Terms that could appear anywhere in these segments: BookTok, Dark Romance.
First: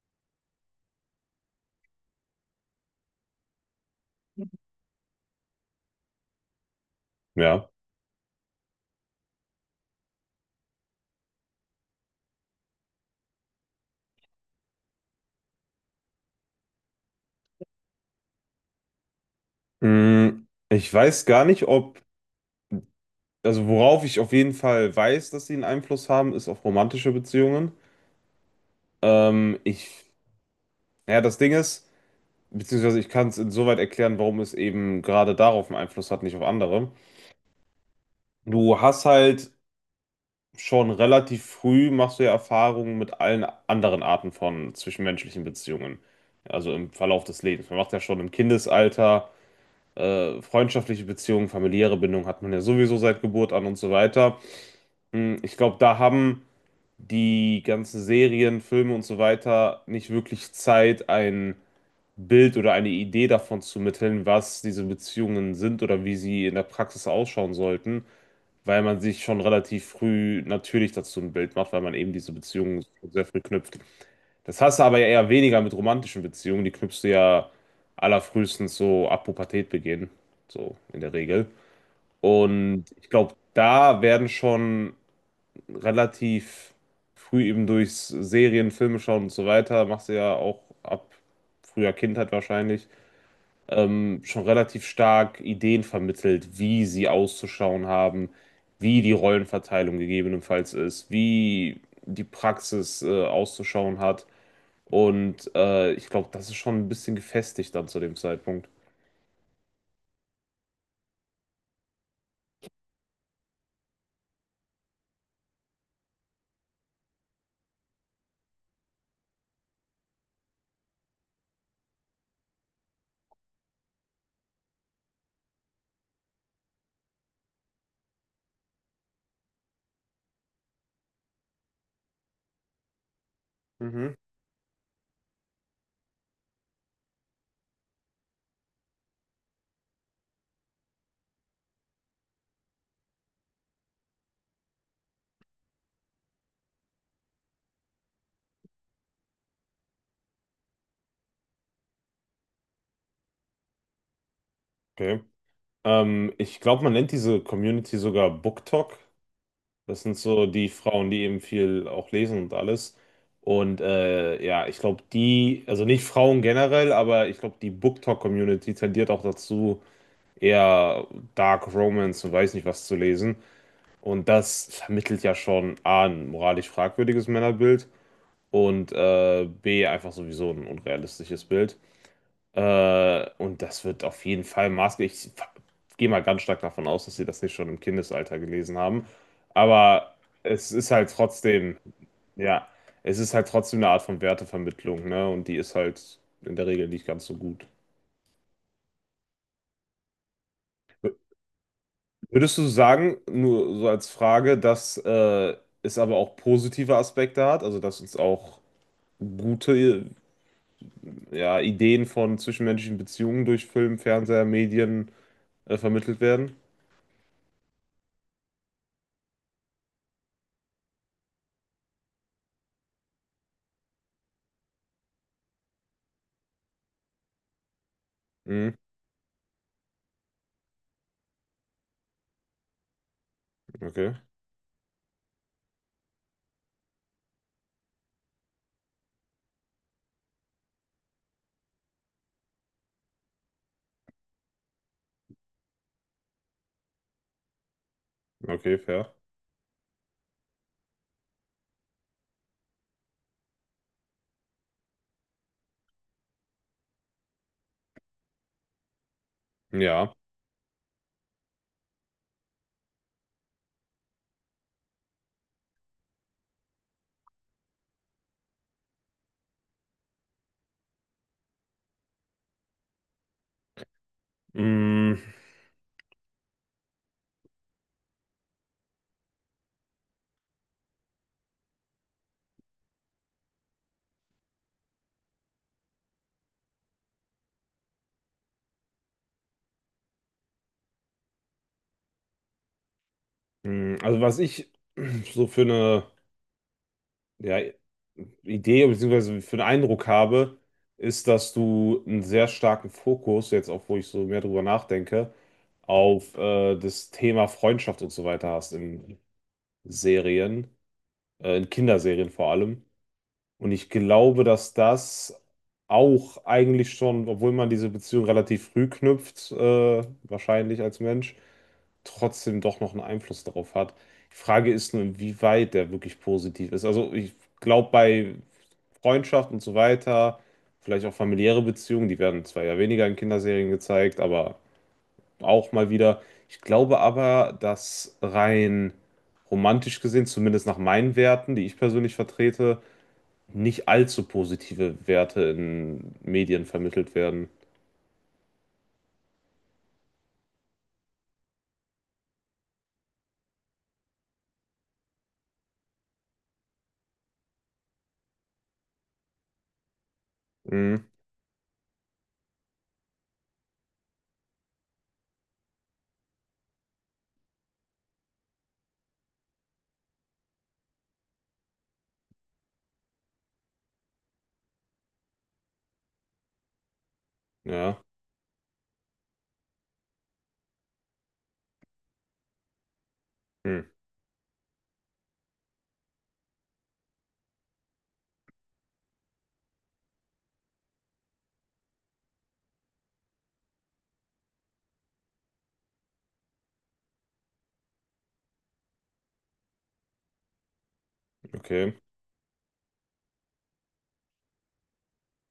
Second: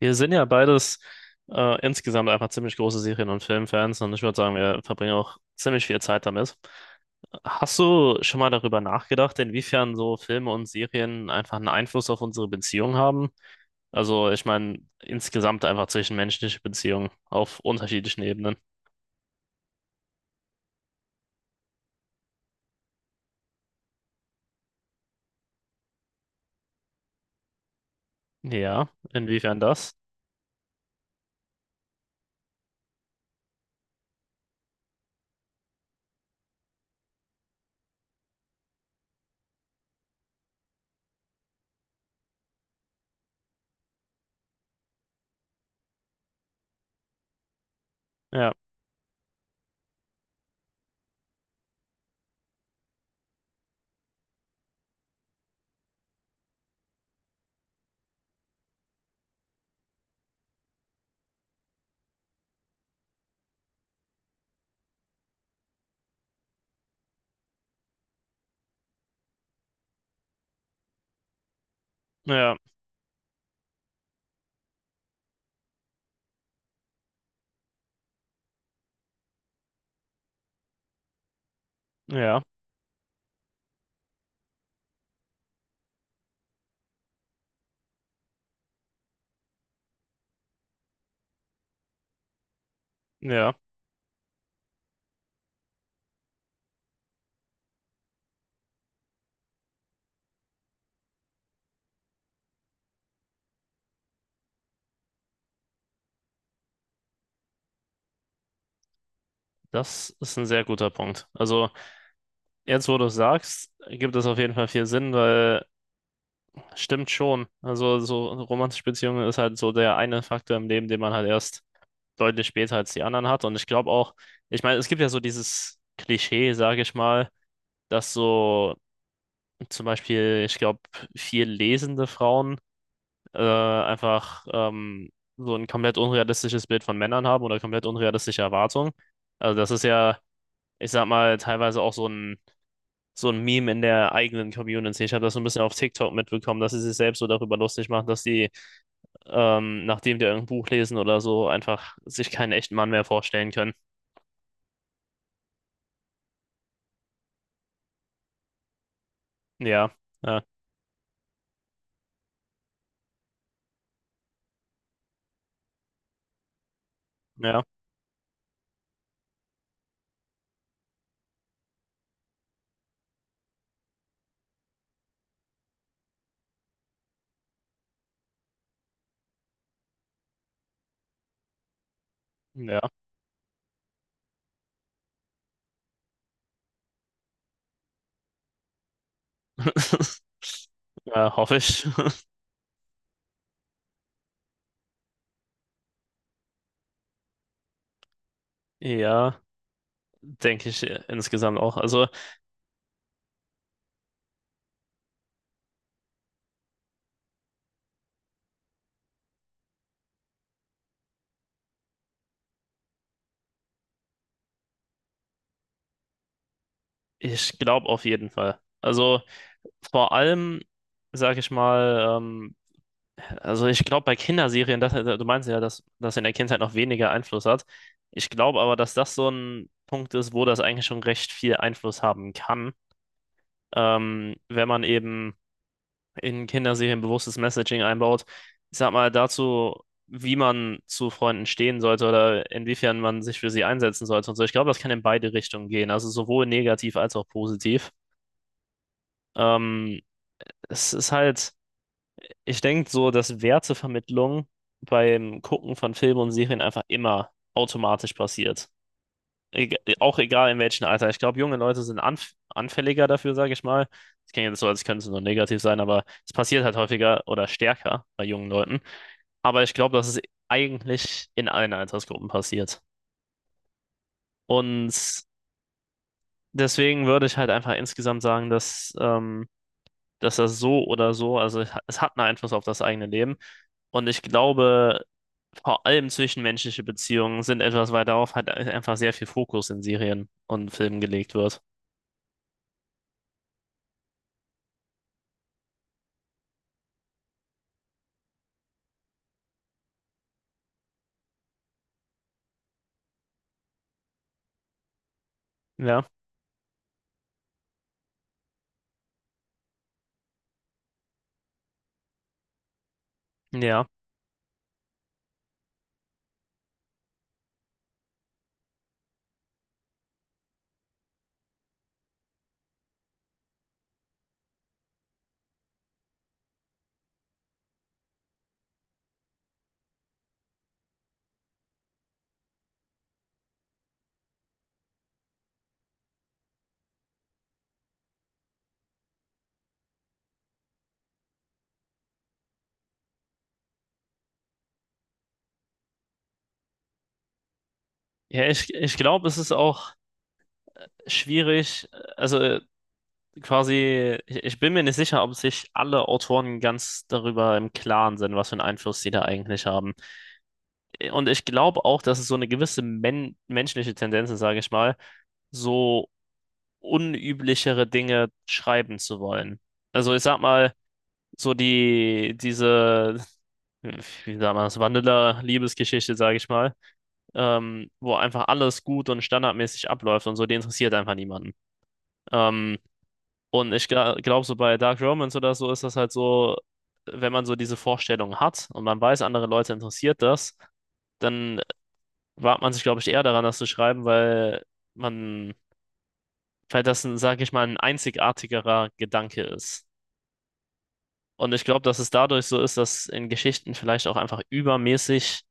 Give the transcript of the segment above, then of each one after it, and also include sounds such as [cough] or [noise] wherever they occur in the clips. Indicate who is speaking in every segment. Speaker 1: Wir sind ja beides insgesamt einfach ziemlich große Serien- und Filmfans und ich würde sagen, wir verbringen auch ziemlich viel Zeit damit.
Speaker 2: Ja.
Speaker 1: Hast du schon mal darüber nachgedacht, inwiefern so Filme und Serien einfach einen Einfluss auf unsere Beziehung haben? Also, ich meine, insgesamt einfach zwischenmenschliche Beziehungen auf unterschiedlichen Ebenen.
Speaker 2: Ich weiß gar nicht, ob, also worauf ich auf jeden Fall weiß, dass sie einen Einfluss haben, ist auf romantische Beziehungen.
Speaker 1: Ja, inwiefern das?
Speaker 2: Ich, ja, das Ding ist, beziehungsweise ich kann es insoweit erklären, warum es eben gerade darauf einen Einfluss hat, nicht auf andere. Du hast halt schon relativ früh machst du ja Erfahrungen mit allen anderen Arten von zwischenmenschlichen Beziehungen. Also im Verlauf des Lebens. Man macht ja schon im
Speaker 1: Ja,
Speaker 2: Kindesalter freundschaftliche Beziehungen, familiäre Bindungen hat man ja sowieso seit Geburt an und so weiter. Ich glaube, da haben die ganzen Serien, Filme und so weiter nicht wirklich Zeit, ein Bild oder eine Idee davon zu mitteln, was diese Beziehungen sind oder wie sie in der Praxis ausschauen sollten, weil man sich schon relativ früh natürlich dazu ein Bild macht, weil man eben diese
Speaker 1: ja,
Speaker 2: Beziehungen sehr früh knüpft. Das hast du aber ja eher weniger mit romantischen Beziehungen, die knüpfst du ja allerfrühestens so ab Pubertät begehen, so in der Regel.
Speaker 1: ja,
Speaker 2: Und ich glaube, da werden schon relativ früh eben durch Serien, Filme schauen und so weiter, machst du ja auch ab früher Kindheit wahrscheinlich,
Speaker 1: ja.
Speaker 2: schon relativ stark Ideen vermittelt, wie sie auszuschauen haben, wie die Rollenverteilung gegebenenfalls ist, wie die Praxis auszuschauen hat. Und ich glaube, das ist schon ein bisschen gefestigt dann zu dem Zeitpunkt.
Speaker 1: Das ist ein sehr guter Punkt. Also, jetzt, wo du es sagst, gibt es auf jeden Fall viel Sinn, weil stimmt schon. Also so romantische Beziehungen ist halt so der eine Faktor im Leben, den man halt erst deutlich später als die anderen hat. Und ich glaube auch, ich meine, es gibt ja so dieses Klischee, sage ich mal, dass so zum Beispiel, ich glaube, viel lesende Frauen
Speaker 2: Mhm.
Speaker 1: einfach so ein komplett unrealistisches Bild von Männern haben oder komplett unrealistische Erwartungen. Also das ist ja, ich sag mal, teilweise auch so ein Meme in der eigenen Community. Ich habe das so ein bisschen auf TikTok mitbekommen, dass sie sich selbst so darüber lustig machen, dass die nachdem die irgendein Buch lesen oder so, einfach sich keinen echten Mann mehr vorstellen können.
Speaker 2: Okay. Ich glaube, man nennt diese Community sogar BookTok.
Speaker 1: Ja,
Speaker 2: Das sind
Speaker 1: ja,
Speaker 2: so die Frauen, die eben viel auch lesen und alles. Und ja, ich glaube, die, also nicht Frauen generell, aber ich glaube,
Speaker 1: ja,
Speaker 2: die BookTok-Community tendiert auch dazu, eher Dark Romance und weiß nicht was zu lesen. Und das vermittelt ja schon A, ein moralisch fragwürdiges Männerbild und B, einfach sowieso ein unrealistisches Bild.
Speaker 1: ja.
Speaker 2: Und das wird auf jeden Fall maßgeblich. Gehe mal ganz stark davon aus, dass sie das nicht schon im Kindesalter gelesen haben. Aber
Speaker 1: [laughs]
Speaker 2: es ist halt
Speaker 1: Ja, hoffe
Speaker 2: trotzdem,
Speaker 1: ich. [laughs]
Speaker 2: ja, es ist halt trotzdem eine Art von Wertevermittlung, ne? Und die ist halt in der Regel nicht ganz so gut.
Speaker 1: Ja, denke ich insgesamt auch. Also,
Speaker 2: Würdest du sagen, nur so als Frage, dass es aber auch positive Aspekte hat, also dass uns auch gute, ja, Ideen von zwischenmenschlichen Beziehungen durch Film, Fernseher, Medien vermittelt werden?
Speaker 1: ich glaube auf jeden Fall. Also, vor allem, sage ich mal, also ich glaube bei Kinderserien, das, du meinst ja, dass das in der Kindheit noch weniger Einfluss hat. Ich glaube
Speaker 2: Mhm.
Speaker 1: aber, dass das so ein Punkt ist, wo das eigentlich schon recht viel Einfluss haben kann,
Speaker 2: Okay,
Speaker 1: wenn man eben in Kinderserien bewusstes Messaging einbaut. Ich sag mal dazu, wie man zu Freunden stehen sollte oder inwiefern man sich für sie einsetzen sollte und so. Ich glaube, das kann in beide Richtungen gehen, also sowohl negativ als auch positiv.
Speaker 2: okay, fair.
Speaker 1: Ähm, es ist halt, ich denke so, dass Wertevermittlung beim Gucken von Filmen und Serien einfach immer automatisch passiert.
Speaker 2: Ja.
Speaker 1: Auch egal in welchem Alter. Ich glaube, junge Leute sind anfälliger dafür, sage ich mal. Das klingt jetzt so, als könnte es nur negativ sein, aber es passiert halt häufiger oder stärker bei jungen Leuten. Aber ich glaube, dass es eigentlich in allen Altersgruppen passiert.
Speaker 2: Mm,
Speaker 1: Und deswegen würde ich halt einfach insgesamt sagen, dass, dass das so oder so, also es hat einen Einfluss auf das eigene Leben. Und ich glaube, vor allem zwischenmenschliche Beziehungen sind etwas, weil darauf halt einfach sehr viel Fokus in Serien und Filmen gelegt wird.
Speaker 2: also was ich so für eine, ja, Idee, bzw. für einen Eindruck habe, ist, dass du einen sehr starken Fokus, jetzt auch wo ich so mehr drüber nachdenke,
Speaker 1: Ja.
Speaker 2: auf das Thema Freundschaft und so weiter hast in Serien, in Kinderserien vor allem. Und
Speaker 1: Ja,
Speaker 2: ich glaube, dass das auch eigentlich schon, obwohl man diese Beziehung relativ früh knüpft, wahrscheinlich als Mensch, trotzdem doch noch einen Einfluss darauf hat. Die Frage ist nur, inwieweit der wirklich positiv ist. Also ich glaube, bei Freundschaft und so weiter, vielleicht auch familiäre Beziehungen, die werden zwar ja weniger in Kinderserien gezeigt, aber auch mal wieder. Ich glaube aber, dass rein romantisch gesehen, zumindest nach meinen Werten, die ich persönlich vertrete, nicht allzu positive Werte in Medien vermittelt werden.
Speaker 1: ja, ich glaube, es ist auch schwierig, also quasi, ich bin mir nicht sicher, ob sich alle Autoren ganz darüber im Klaren sind, was für einen Einfluss sie da eigentlich haben.
Speaker 2: Hm,
Speaker 1: Und ich glaube auch, dass es so eine gewisse menschliche Tendenz ist, sage ich mal, so unüblichere Dinge schreiben zu wollen. Also ich sag mal, so wie sagt man das, Vanilla-Liebesgeschichte, sage ich mal,
Speaker 2: ja,
Speaker 1: wo einfach alles gut und standardmäßig abläuft und so, die interessiert einfach niemanden. Ähm, und ich
Speaker 2: hm,
Speaker 1: glaube, so bei Dark Romance oder so ist das halt so, wenn man so diese Vorstellung hat und man weiß, andere Leute interessiert das, dann wagt man sich, glaube ich, eher daran, das zu schreiben, weil man, weil das, ein, sag ich mal, ein einzigartigerer Gedanke ist. Und ich glaube,
Speaker 2: okay.
Speaker 1: dass es dadurch so ist, dass in Geschichten vielleicht auch einfach übermäßig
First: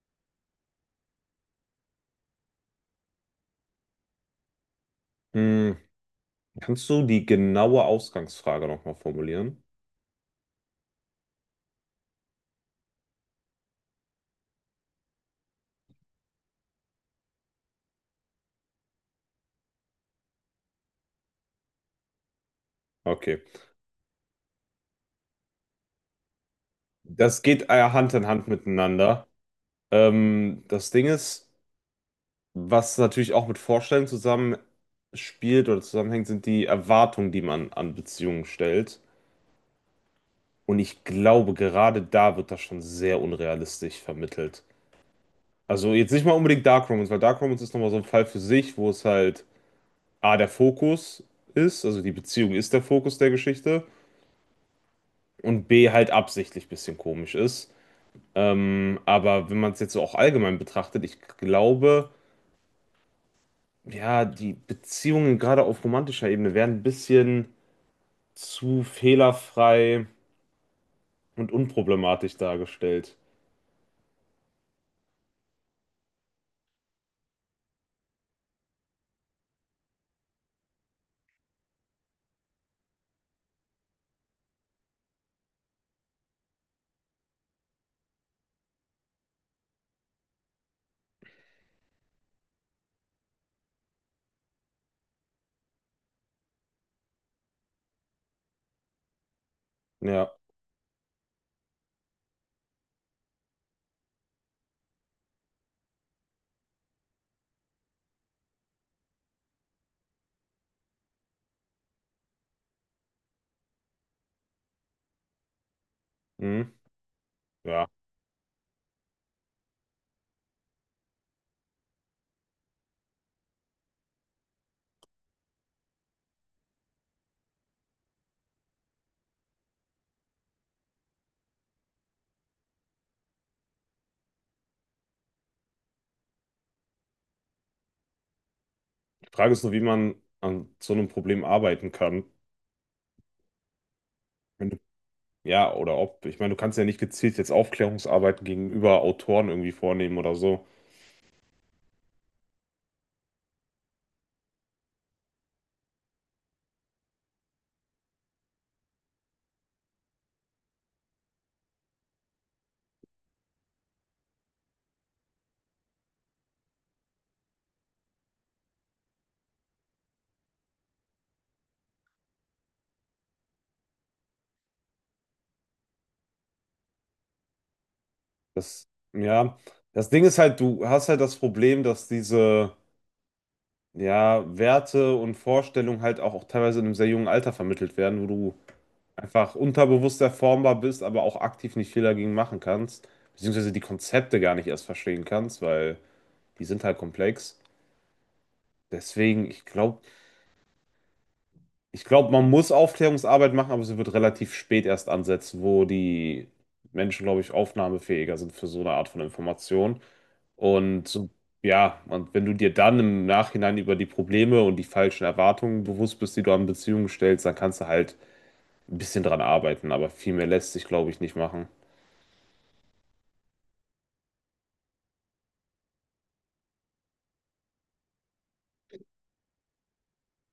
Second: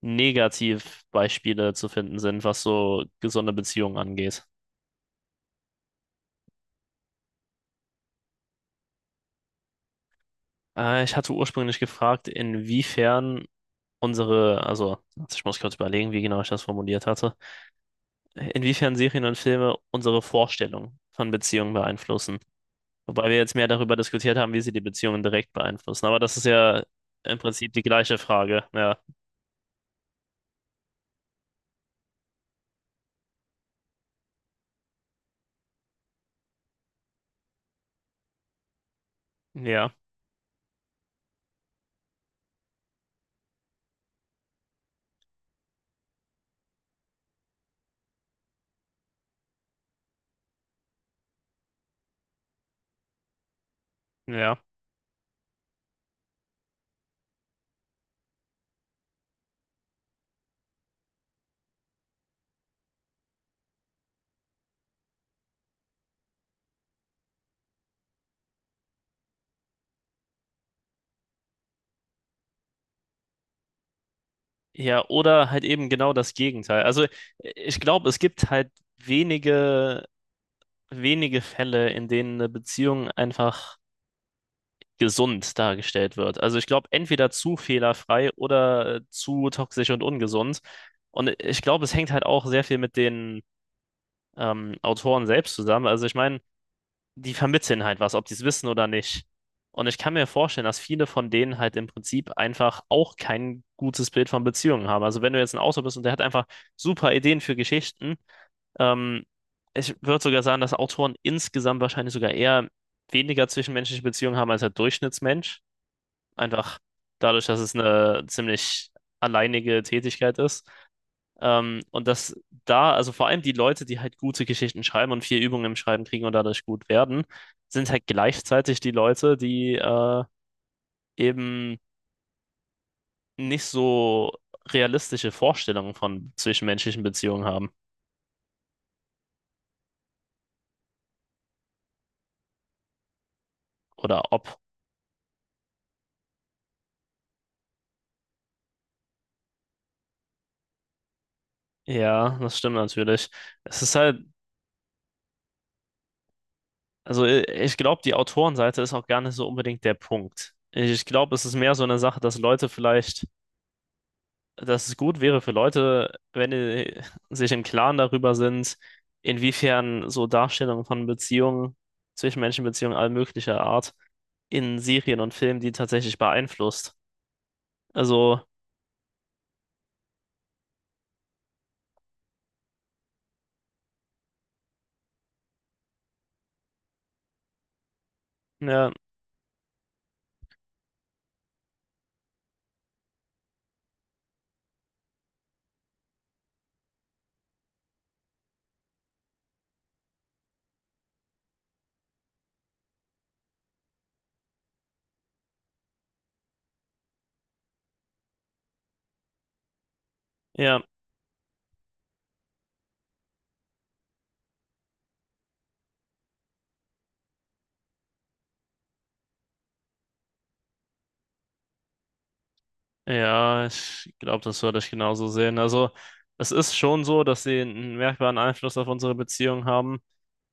Speaker 1: Negativbeispiele zu finden sind, was so gesunde Beziehungen angeht.
Speaker 2: Hm, kannst du die genaue Ausgangsfrage nochmal formulieren?
Speaker 1: Ich hatte ursprünglich gefragt, inwiefern unsere, also ich muss kurz überlegen, wie genau ich das formuliert hatte, inwiefern Serien und Filme unsere Vorstellung von Beziehungen beeinflussen. Wobei wir
Speaker 2: Okay.
Speaker 1: jetzt mehr darüber diskutiert haben, wie sie die Beziehungen direkt beeinflussen. Aber das ist ja im
Speaker 2: Das geht
Speaker 1: Prinzip die
Speaker 2: Hand
Speaker 1: gleiche
Speaker 2: in Hand
Speaker 1: Frage. Ja,
Speaker 2: miteinander. Das Ding ist, was natürlich auch mit Vorstellungen zusammen spielt oder zusammenhängt, sind die Erwartungen, die man an Beziehungen stellt.
Speaker 1: ja,
Speaker 2: Und ich glaube, gerade da wird das schon sehr unrealistisch vermittelt. Also jetzt nicht mal unbedingt Dark Romance, weil Dark Romance ist nochmal so ein Fall für sich, wo es halt A, der Fokus ist, also die Beziehung ist der Fokus der Geschichte
Speaker 1: ja.
Speaker 2: und B, halt absichtlich ein bisschen komisch ist. Aber wenn man es jetzt so auch allgemein betrachtet, ich glaube, ja, die Beziehungen gerade auf romantischer Ebene werden ein bisschen zu fehlerfrei und unproblematisch dargestellt.
Speaker 1: Ja, oder halt eben genau das Gegenteil. Also ich glaube, es gibt halt wenige, wenige Fälle, in denen eine Beziehung einfach gesund dargestellt wird. Also ich glaube, entweder zu fehlerfrei oder zu toxisch und ungesund. Und ich glaube, es hängt halt auch sehr viel mit den Autoren selbst zusammen. Also ich meine, die vermitteln halt was, ob die es wissen oder nicht. Und ich kann mir
Speaker 2: Ja,
Speaker 1: vorstellen, dass viele von denen halt im Prinzip einfach auch kein gutes Bild von Beziehungen haben. Also wenn du jetzt ein Autor bist und der hat einfach super Ideen für Geschichten, ähm, ich würde sogar sagen, dass Autoren insgesamt wahrscheinlich sogar eher weniger zwischenmenschliche Beziehungen haben als der Durchschnittsmensch.
Speaker 2: mhm.
Speaker 1: Einfach dadurch, dass es
Speaker 2: Ja.
Speaker 1: eine ziemlich alleinige Tätigkeit ist. Und dass da, also vor allem die Leute, die halt gute Geschichten schreiben und viel Übung im Schreiben kriegen und dadurch gut werden, sind halt gleichzeitig die Leute, die eben nicht so realistische Vorstellungen von zwischenmenschlichen Beziehungen haben.
Speaker 2: Die Frage ist nur, wie man an so einem Problem arbeiten kann.
Speaker 1: Oder ob.
Speaker 2: Wenn du, ja, oder ob. Ich meine, du kannst ja nicht gezielt jetzt Aufklärungsarbeiten gegenüber Autoren irgendwie vornehmen oder so.
Speaker 1: Ja, das stimmt natürlich. Es ist halt, also ich glaube, die Autorenseite ist auch gar nicht so unbedingt der Punkt. Ich glaube, es ist mehr so eine Sache, dass Leute vielleicht dass es gut wäre für Leute, wenn die sich im Klaren darüber sind, inwiefern so Darstellungen von Beziehungen, Zwischenmenschenbeziehungen all möglicher Art in Serien und Filmen die tatsächlich beeinflusst. Also,
Speaker 2: Das, ja. Das Ding ist halt, du hast halt das Problem, dass diese, ja, Werte und Vorstellungen halt auch, auch teilweise in einem sehr jungen Alter vermittelt werden, wo du
Speaker 1: ja,
Speaker 2: einfach unterbewusst erformbar bist, aber auch aktiv nicht viel dagegen machen kannst, beziehungsweise die Konzepte gar nicht erst verstehen kannst, weil die sind halt komplex. Deswegen, ich glaube, man muss Aufklärungsarbeit machen, aber sie wird relativ spät erst ansetzen, wo die Menschen, glaube ich, aufnahmefähiger sind für so eine Art von Information.
Speaker 1: ja,
Speaker 2: Und so- ja, und wenn du dir dann im Nachhinein über die Probleme und die falschen Erwartungen bewusst bist, die du an Beziehungen stellst, dann kannst du halt ein bisschen dran arbeiten, aber viel mehr lässt sich, glaube ich, nicht machen.
Speaker 1: ja, ich glaube, das würde ich genauso sehen. Also, es ist schon so, dass sie einen merkbaren Einfluss auf unsere Beziehung haben,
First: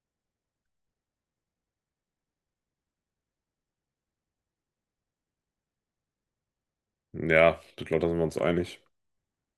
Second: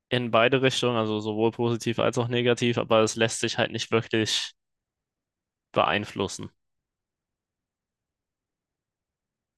Speaker 1: in beide Richtungen, also sowohl positiv als auch negativ, aber es lässt sich halt nicht wirklich beeinflussen.
Speaker 2: Ja, ich glaube, da sind wir uns einig.